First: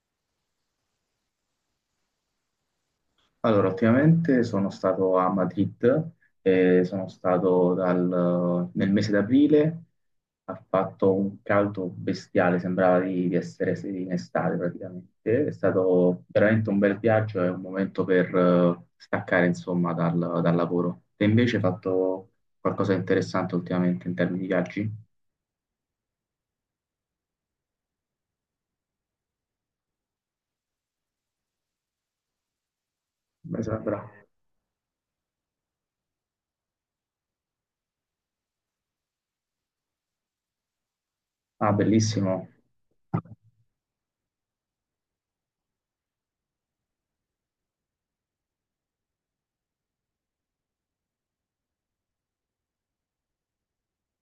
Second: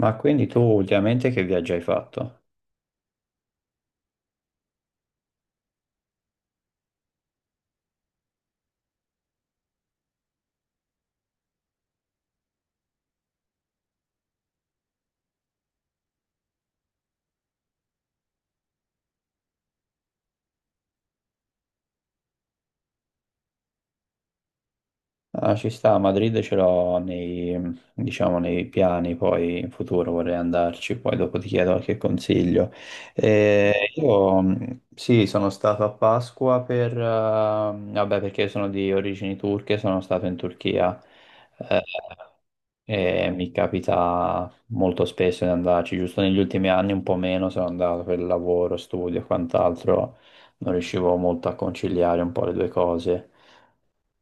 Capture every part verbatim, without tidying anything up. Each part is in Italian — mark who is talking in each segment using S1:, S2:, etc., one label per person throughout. S1: Ma quindi tu ultimamente che viaggio hai fatto?
S2: Allora, ultimamente sono stato a Madrid, eh, sono stato dal- nel mese d'aprile. Ha fatto un caldo bestiale, sembrava di, di essere sì, in estate praticamente. È stato veramente un bel viaggio e un momento per eh, staccare insomma dal, dal lavoro. Te invece hai fatto qualcosa di interessante ultimamente in termini di viaggi?
S1: Ah, ci sta, a Madrid ce l'ho nei, diciamo, nei piani, poi in futuro vorrei andarci, poi dopo ti chiedo qualche consiglio.
S2: Beh,
S1: Eh,
S2: Sandra.
S1: io mh, sì, sono stato a Pasqua per, eh, vabbè, perché sono di origini turche, sono stato in Turchia.
S2: Ah,
S1: eh,
S2: bellissimo.
S1: E mi capita molto spesso di andarci, giusto negli ultimi anni un po' meno sono andato per lavoro, studio e quant'altro, non riuscivo molto a conciliare un po' le due cose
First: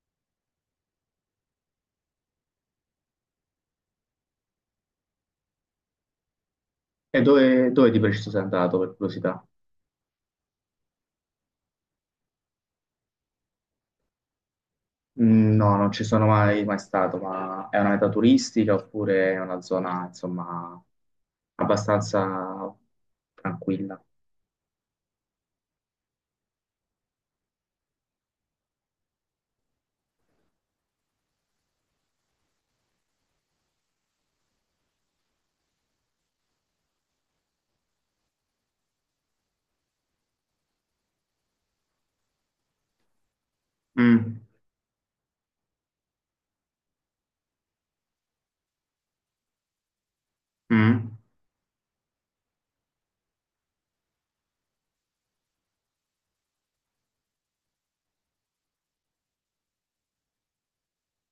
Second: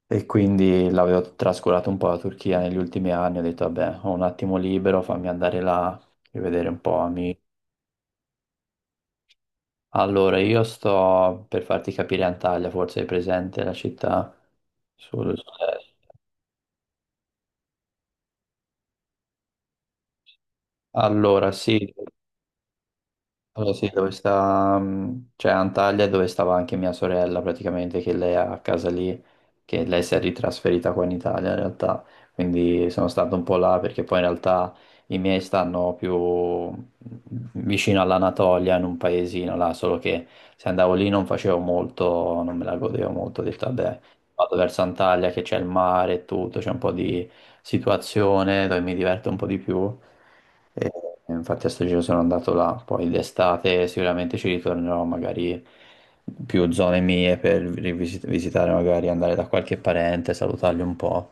S1: e quindi l'avevo trascurato un po' la Turchia negli ultimi anni, ho detto vabbè, ho un attimo libero, fammi andare là e vedere un po'
S2: E
S1: amici.
S2: dove, dove di preciso sei andato per curiosità?
S1: Allora, io sto per farti capire Antalya, forse è presente la città sul...
S2: Mm, No, non ci
S1: sul-
S2: sono mai, mai stato, ma è una meta turistica oppure è una zona, insomma,
S1: Allora, sì,
S2: abbastanza
S1: Allora, sì,
S2: tranquilla.
S1: dove sta, mh, cioè Antalya è dove stava anche mia sorella praticamente, che lei ha a casa lì, che lei si è ritrasferita qua in Italia in realtà, quindi sono stato un po' là perché poi in realtà i miei stanno più mm, vicino all'Anatolia in un paesino là, solo che se andavo lì non facevo molto, non me la godevo molto, ho detto vabbè,
S2: Mm,
S1: vado verso Antalya che c'è il mare e tutto, c'è un po' di situazione dove mi diverto un po' di più. E,
S2: mm.
S1: e infatti a sto giro sono andato là, poi d'estate sicuramente ci ritornerò magari più zone mie per rivisit- visitare, magari andare da qualche parente, salutarli un po',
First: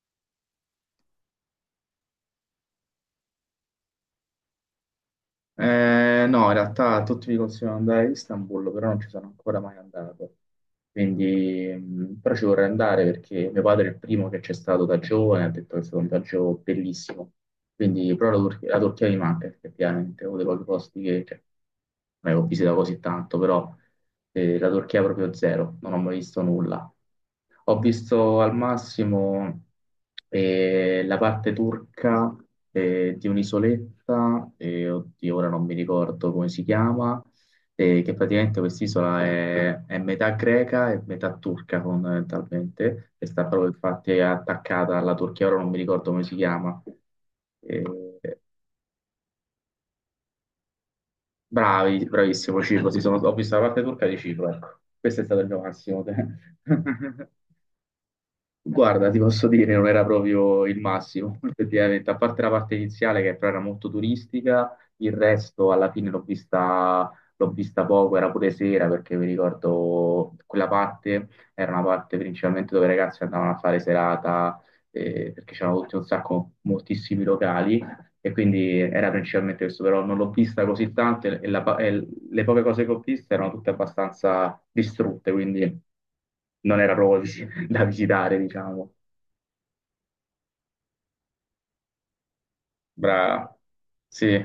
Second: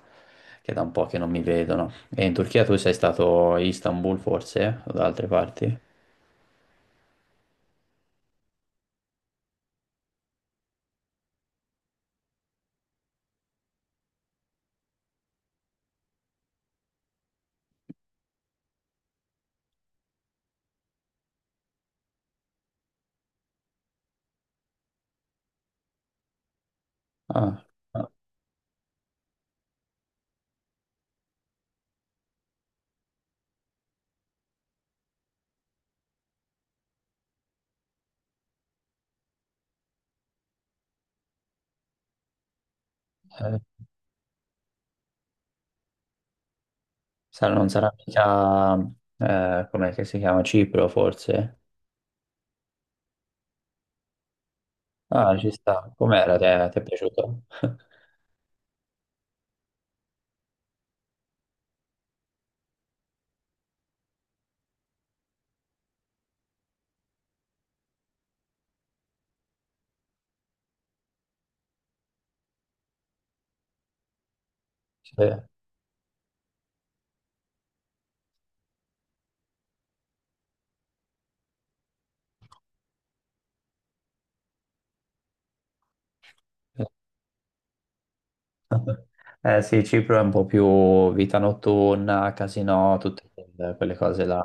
S1: che è da un po' che non mi vedono. E in Turchia tu sei stato a Istanbul forse o da altre parti?
S2: Eh, no, in realtà tutti mi consigliano di andare a Istanbul, però non ci sono ancora mai andato. Quindi, mh, però ci vorrei andare perché mio padre è il primo che c'è stato da giovane, ha detto che è stato un viaggio bellissimo. Quindi, però la, Tur- la Turchia mi manca effettivamente, è uno dei pochi posti che cioè, non è che ho visitato così tanto, però eh, la Turchia è proprio zero, non ho mai visto nulla.
S1: Ah,
S2: Ho
S1: ah,
S2: visto al massimo eh, la parte turca eh, di un'isoletta, eh, oddio, ora non mi ricordo come si chiama, eh, che praticamente quest'isola è, è metà greca e metà turca fondamentalmente, e sta
S1: eh,
S2: proprio infatti attaccata alla Turchia. Ora non mi ricordo come si chiama.
S1: sarà- non
S2: Eh,
S1: sarà mica, eh, com'è che si chiama, Cipro forse?
S2: bravi, bravissimo Cipro, sì, sono- ho visto la parte turca di Cipro, ecco, questo è
S1: Ah,
S2: stato il
S1: ci
S2: mio
S1: sta.
S2: massimo.
S1: Com'era? Ti è, ti è piaciuto?
S2: Guarda, ti posso dire, non era proprio il massimo, effettivamente, a parte la parte iniziale che però era molto turistica. Il resto alla fine l'ho vista, l'ho vista poco, era pure sera perché mi ricordo quella parte era una parte principalmente dove i ragazzi andavano a fare serata,
S1: Sì.
S2: eh, perché c'erano tutti un sacco, moltissimi locali, e quindi era principalmente questo, però non l'ho vista così tanto e, la pa- e le poche cose che ho visto erano tutte abbastanza distrutte, quindi non era proprio da visitare, diciamo.
S1: Eh sì, Cipro è un po' più vita notturna, casino, tutte
S2: Brava.
S1: quelle quelle cose là.
S2: Sì,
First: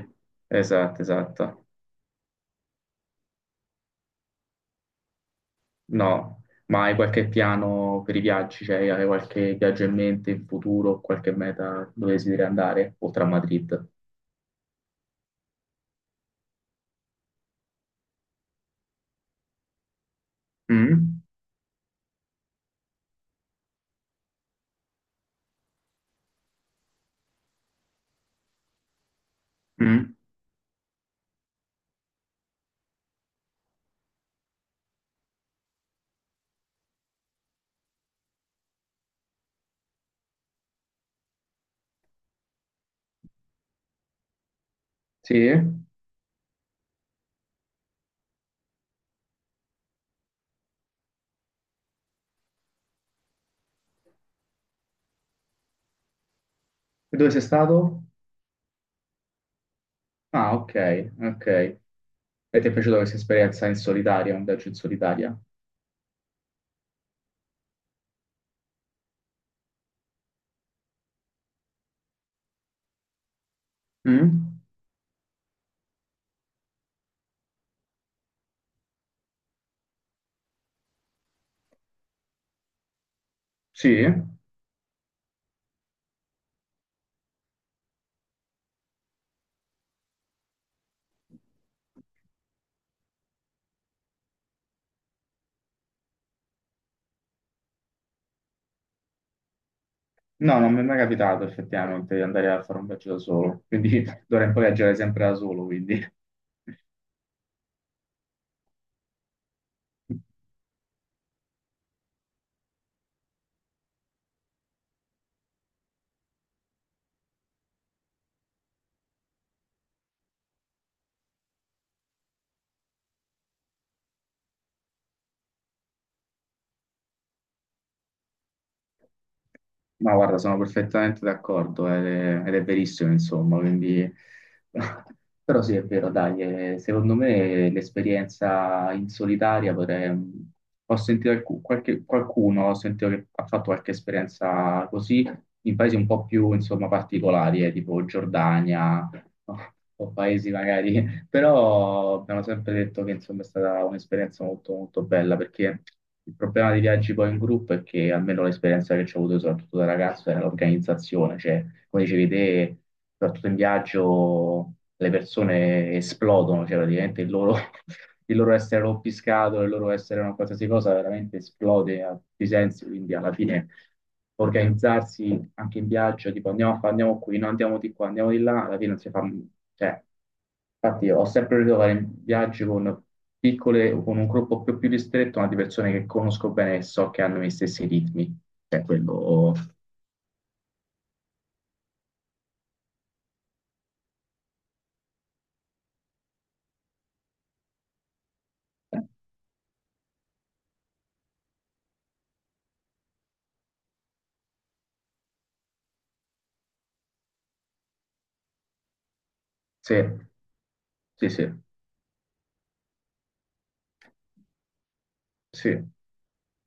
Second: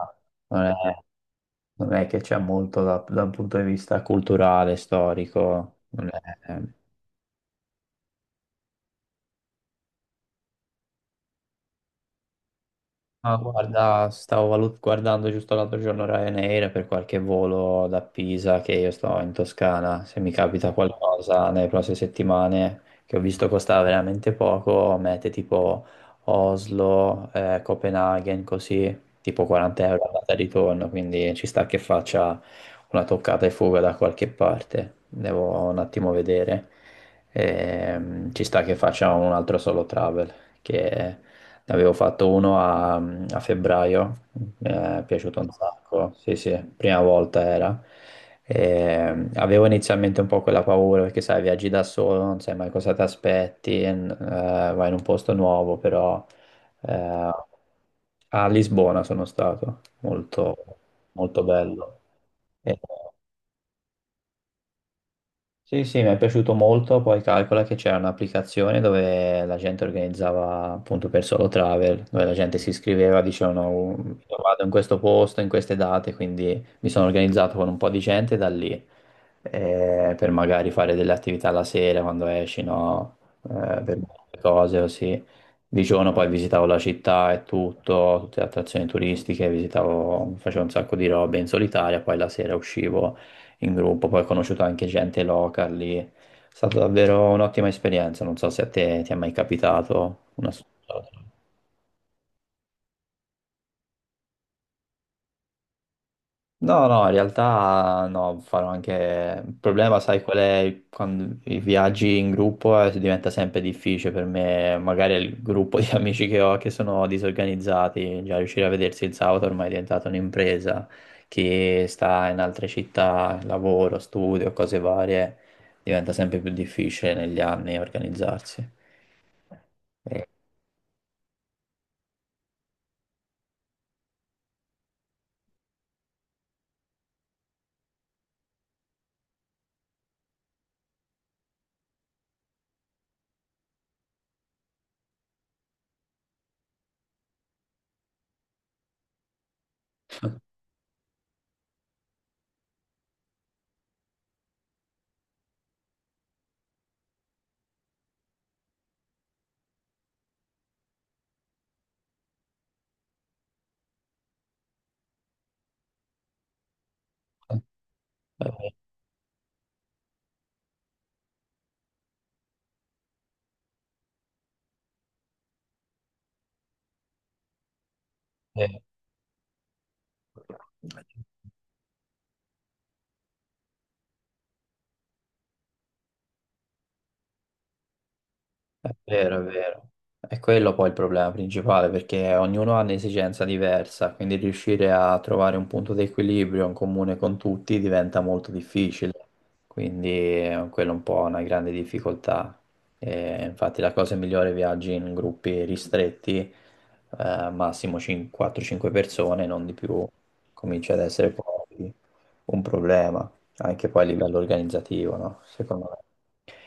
S1: Non è,
S2: esatto, esatto.
S1: non è che c'è molto da- dal punto di vista culturale, storico. Non
S2: No,
S1: è-
S2: ma hai qualche piano per i viaggi? Cioè, hai qualche viaggio in mente in futuro, qualche meta dove desideri andare, oltre a
S1: Ah,
S2: Madrid?
S1: guarda, stavo valut- guardando giusto l'altro giorno Ryanair per qualche volo da Pisa che io sto in Toscana. Se mi capita
S2: Mm?
S1: qualcosa nelle prossime settimane che ho visto costava veramente poco, mete tipo Oslo, eh, Copenaghen, così, tipo quaranta euro
S2: Mm?
S1: andata e ritorno, quindi ci sta che faccia una toccata e fuga da qualche parte. Devo un attimo vedere. Ehm, ci sta che faccia un altro solo travel che ne Avevo fatto uno a, a febbraio, mi è
S2: Sì?
S1: piaciuto un, No.
S2: E
S1: sacco, sì sì, prima volta era. E, avevo inizialmente un po' quella paura perché sai, viaggi da solo, non sai mai cosa ti aspetti, n- eh, vai in un posto nuovo, però
S2: dove
S1: eh,
S2: sei stato?
S1: a Lisbona sono stato,
S2: Ah,
S1: molto,
S2: ok,
S1: molto
S2: ok.
S1: bello.
S2: E ti è
S1: E-
S2: piaciuta questa esperienza in solitaria, un viaggio in solitaria?
S1: sì, sì, mi è piaciuto molto, poi calcola che c'era un'applicazione dove la gente organizzava appunto per solo travel, dove la gente si iscriveva, dicevano "Oh, "Io
S2: Mm?
S1: vado in questo posto, in queste date, quindi mi sono organizzato con un po' di gente da lì, eh, per magari fare delle attività la sera quando esci, no? Eh, per
S2: Sì?
S1: molte cose così. Di giorno poi visitavo la città e tutto, tutte le attrazioni turistiche, visitavo, facevo un sacco di robe in solitaria, poi la sera uscivo in gruppo, poi ho conosciuto anche gente local lì. È stata davvero un'ottima esperienza, non so se a te ti è mai capitato una...
S2: No, non mi è mai
S1: situazione.
S2: capitato effettivamente di andare a fare un viaggio da solo, quindi. D'ora in poi viaggiare sempre da solo, quindi.
S1: No, no, in realtà no, farò anche... Il problema, sai qual è? Quando i viaggi in gruppo eh, diventa sempre difficile per me, magari il gruppo di amici che ho che sono disorganizzati, già riuscire a vedersi il sabato ormai è diventata un'impresa, chi sta in altre città, lavoro, studio, cose varie, diventa sempre più difficile negli anni organizzarsi.
S2: Ma
S1: Eh,
S2: guarda, sono perfettamente d'accordo ed è, ed è verissimo, insomma, quindi. Però sì, è vero, dai, eh, secondo me l'esperienza in solitaria potrei... mm, Ho sentito alcu- qualche- qualcuno, ho sentito che ha fatto qualche esperienza così in paesi un po' più, insomma, particolari, eh, tipo Giordania. O o paesi magari. Però abbiamo sempre detto che insomma è stata un'esperienza molto molto bella perché il problema dei viaggi poi in gruppo è che almeno l'esperienza che ci ho avuto soprattutto da ragazzo era l'organizzazione, cioè come dicevi te. Soprattutto in viaggio le persone esplodono, cioè praticamente il loro, il loro essere rompiscatole, il loro essere una qualsiasi cosa veramente esplode a tutti i sensi, quindi alla fine organizzarsi anche in viaggio, tipo andiamo a fa- andiamo qui, no, andiamo di qua, andiamo di là, alla
S1: eh,
S2: fine non si fa, cioè. Infatti
S1: eh.
S2: ho sempre voluto fare viaggi con piccole, con un gruppo più, più ristretto, ma di persone che conosco bene e so che hanno gli stessi ritmi. Cioè,
S1: È vero, è
S2: quello.
S1: vero. È quello poi il problema principale, perché ognuno ha un'esigenza diversa, quindi riuscire a trovare un punto di equilibrio in comune con tutti diventa molto difficile. Quindi eh, quello è un po' una grande difficoltà. E infatti la cosa migliore è viaggi in gruppi ristretti, eh, massimo cinque quattro cinque persone, non di
S2: Sì,
S1: più. Comincia ad essere
S2: sì, sì,
S1: poi un problema, anche poi a livello organizzativo, no?
S2: sì.
S1: Secondo me.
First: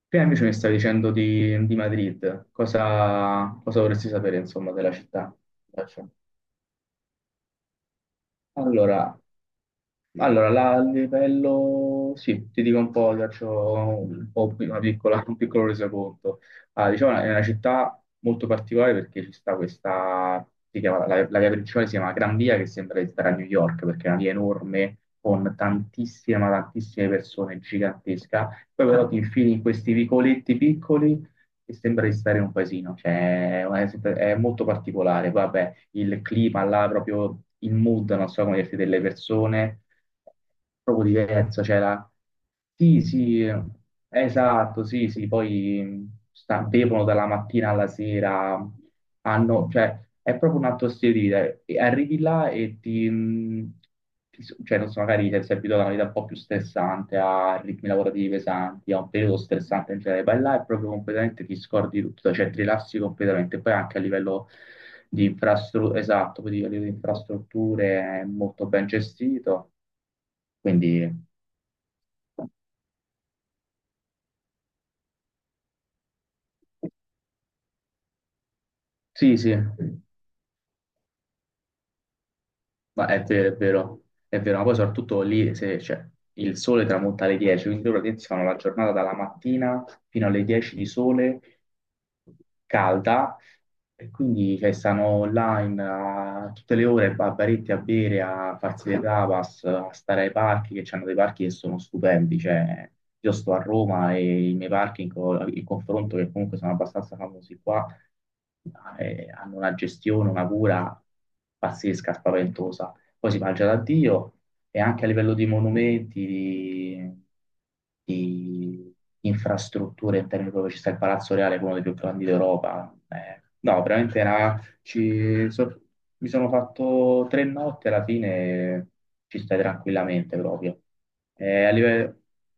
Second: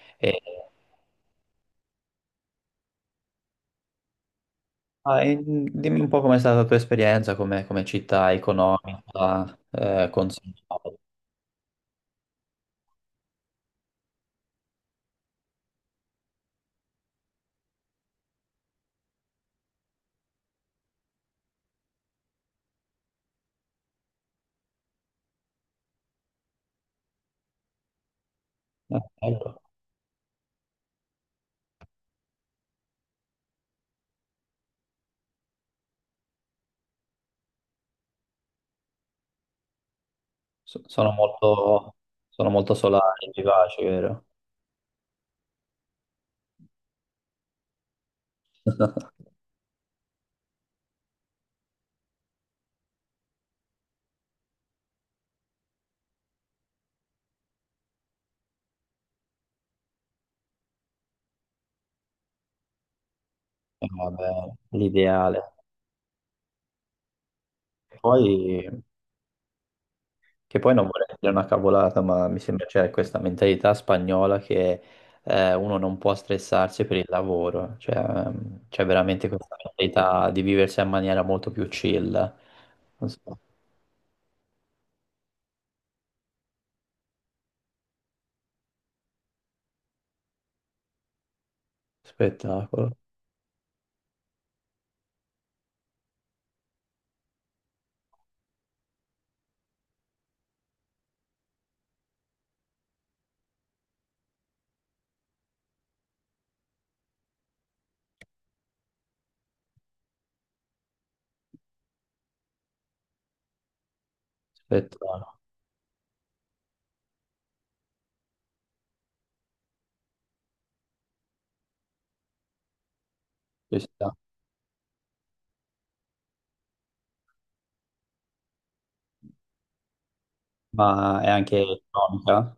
S2: Prima
S1: E-
S2: invece mi stavi dicendo di, di Madrid. Cosa, cosa vorresti sapere, insomma, della
S1: Ah,
S2: città?
S1: e mm, dimmi un po' com'è stata la tua esperienza come, come città
S2: Allora,
S1: economica, eh,
S2: allora, la- il
S1: consigliata.
S2: livello, sì, ti dico un po', ti faccio un po' una piccola- un piccolo resoconto. Ah, diciamo, è una città molto particolare perché ci sta questa, si chiama- la, la via principale si chiama Gran Via, che sembra di stare a New York, perché è una via enorme, con tantissime, ma tantissime persone, gigantesca. Poi
S1: Eh,
S2: però ti infili
S1: ecco,
S2: in questi vicoletti piccoli e sembra di stare in un paesino, cioè è, è molto particolare. Vabbè, il clima là, proprio il mood, non so come dirti, delle persone
S1: so-
S2: proprio
S1: sono
S2: diverso, cioè
S1: molto,
S2: la.
S1: sono molto
S2: Sì,
S1: solare,
S2: sì,
S1: vivace, vero?
S2: esatto, sì, sì, poi mh, sta- bevono dalla mattina alla sera, hanno, cioè, è proprio un altro stile di vita. E arrivi là e ti, mh, ti s- cioè, non so, magari ti sei abituato a una vita un po' più stressante, a ritmi lavorativi pesanti, a un periodo stressante in generale, vai là e proprio completamente ti scordi di tutto, cioè ti rilassi completamente. Poi
S1: Eh,
S2: anche a livello
S1: Vabbè,
S2: di
S1: l'ideale.
S2: infrastrutture, esatto, poi a livello di infrastrutture
S1: Poi,
S2: è molto ben gestito.
S1: che poi non
S2: Quindi
S1: vorrei dire una cavolata, ma mi sembra c'è questa mentalità spagnola che eh, uno non può stressarsi per il lavoro, cioè ehm, c'è veramente
S2: sì, sì.
S1: questa mentalità di viversi in maniera molto più chill.
S2: Ma
S1: Non so.
S2: è vero, è vero, è vero, ma poi soprattutto lì se, cioè, il sole tramonta alle dieci, quindi loro praticamente si fanno la giornata dalla mattina fino alle dieci di sole
S1: Spettacolo,
S2: calda, e quindi cioè, stanno là in, a tutte le ore, a baretti a bere, a farsi le tapas, a stare ai parchi, che c'hanno dei parchi che sono stupendi, cioè io sto a Roma e i miei parchi in, co- in confronto, che comunque sono abbastanza famosi qua, eh, hanno una gestione, una cura pazzesca, spaventosa. Poi si mangia da Dio, e anche a livello
S1: spettacolo.
S2: di monumenti, di, di infrastrutture in termini proprio ci sta il Palazzo Reale, che è uno dei più grandi d'Europa. Eh,
S1: Ci
S2: no,
S1: sta.
S2: veramente era, ci- so- mi sono fatto tre notti alla fine, ci stai tranquillamente proprio.
S1: Ma è anche
S2: Eh, a livello,
S1: economica,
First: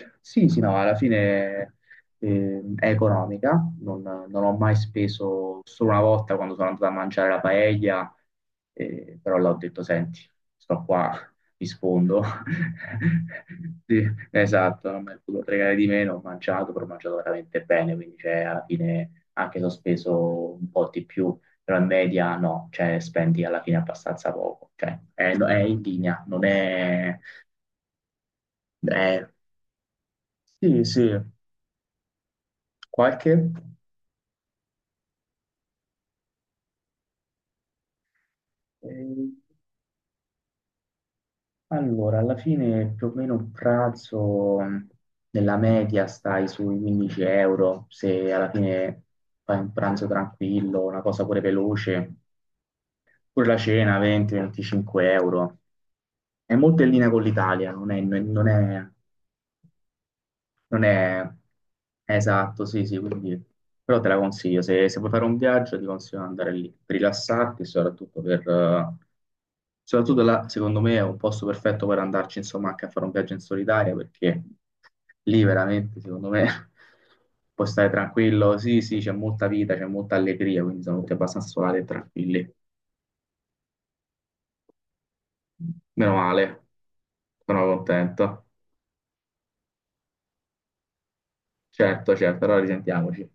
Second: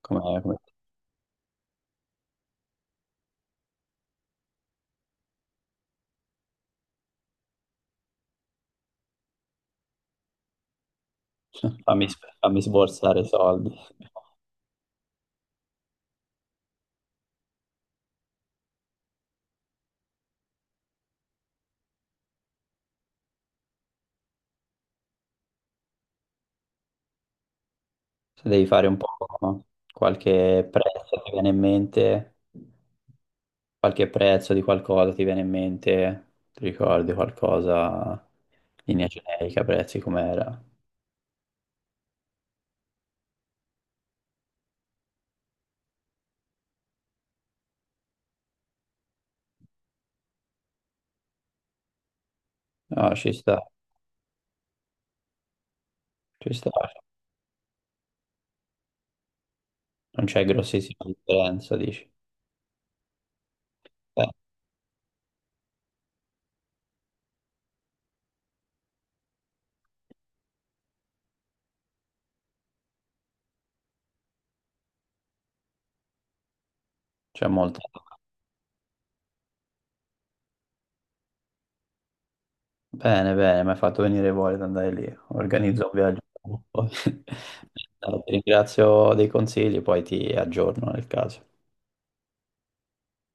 S1: come,
S2: sì,
S1: come-
S2: sì, no, alla fine eh, è economica, non, non ho mai speso, solo una volta quando sono andato a mangiare la paella, eh, però l'ho detto, senti, sto qua, mi
S1: fammi,
S2: sfondo.
S1: s- fammi sborsare i soldi.
S2: Sì, esatto, non mi è potuto fregare di meno, ho mangiato, però ho mangiato veramente bene, quindi cioè, alla fine anche se ho speso un po' di più, però in media no, cioè spendi alla fine abbastanza poco, cioè è, è in linea, non è.
S1: Se devi fare un
S2: è-
S1: po' qualche
S2: Sì, sì.
S1: prezzo, ti viene in mente,
S2: Qualche?
S1: qualche prezzo di qualcosa ti viene in mente, ti ricordi qualcosa, linea
S2: Eh,
S1: generica, prezzi com'era?
S2: allora, alla fine più o meno un pranzo mh, nella media stai sui quindici euro, se alla fine fai un pranzo tranquillo, una cosa pure veloce,
S1: No, ci
S2: pure la
S1: sta,
S2: cena venti-venticinque euro.
S1: ci
S2: È
S1: sta,
S2: molto in linea con l'Italia. non è, non è
S1: non c'è
S2: Non
S1: grossissima
S2: è
S1: differenza, dici?
S2: esatto, sì, sì, quindi però te la
S1: Eh,
S2: consiglio, se, se vuoi fare un viaggio ti consiglio di andare lì, per rilassarti, e soprattutto per. eh, Soprattutto là, secondo me, è un posto perfetto per andarci, insomma, anche a fare un viaggio in solitaria, perché lì veramente, secondo me,
S1: c'è
S2: puoi
S1: molta.
S2: stare tranquillo. Sì, sì, c'è molta vita, c'è molta allegria, quindi sono tutti abbastanza solari e tranquilli.
S1: Bene, bene, mi hai fatto venire voglia di andare lì. Organizzo un
S2: Meno
S1: viaggio.
S2: male,
S1: Poi-
S2: sono
S1: no, Ti
S2: contento.
S1: ringrazio dei consigli, poi ti aggiorno nel caso.
S2: Certo, certo, allora risentiamoci.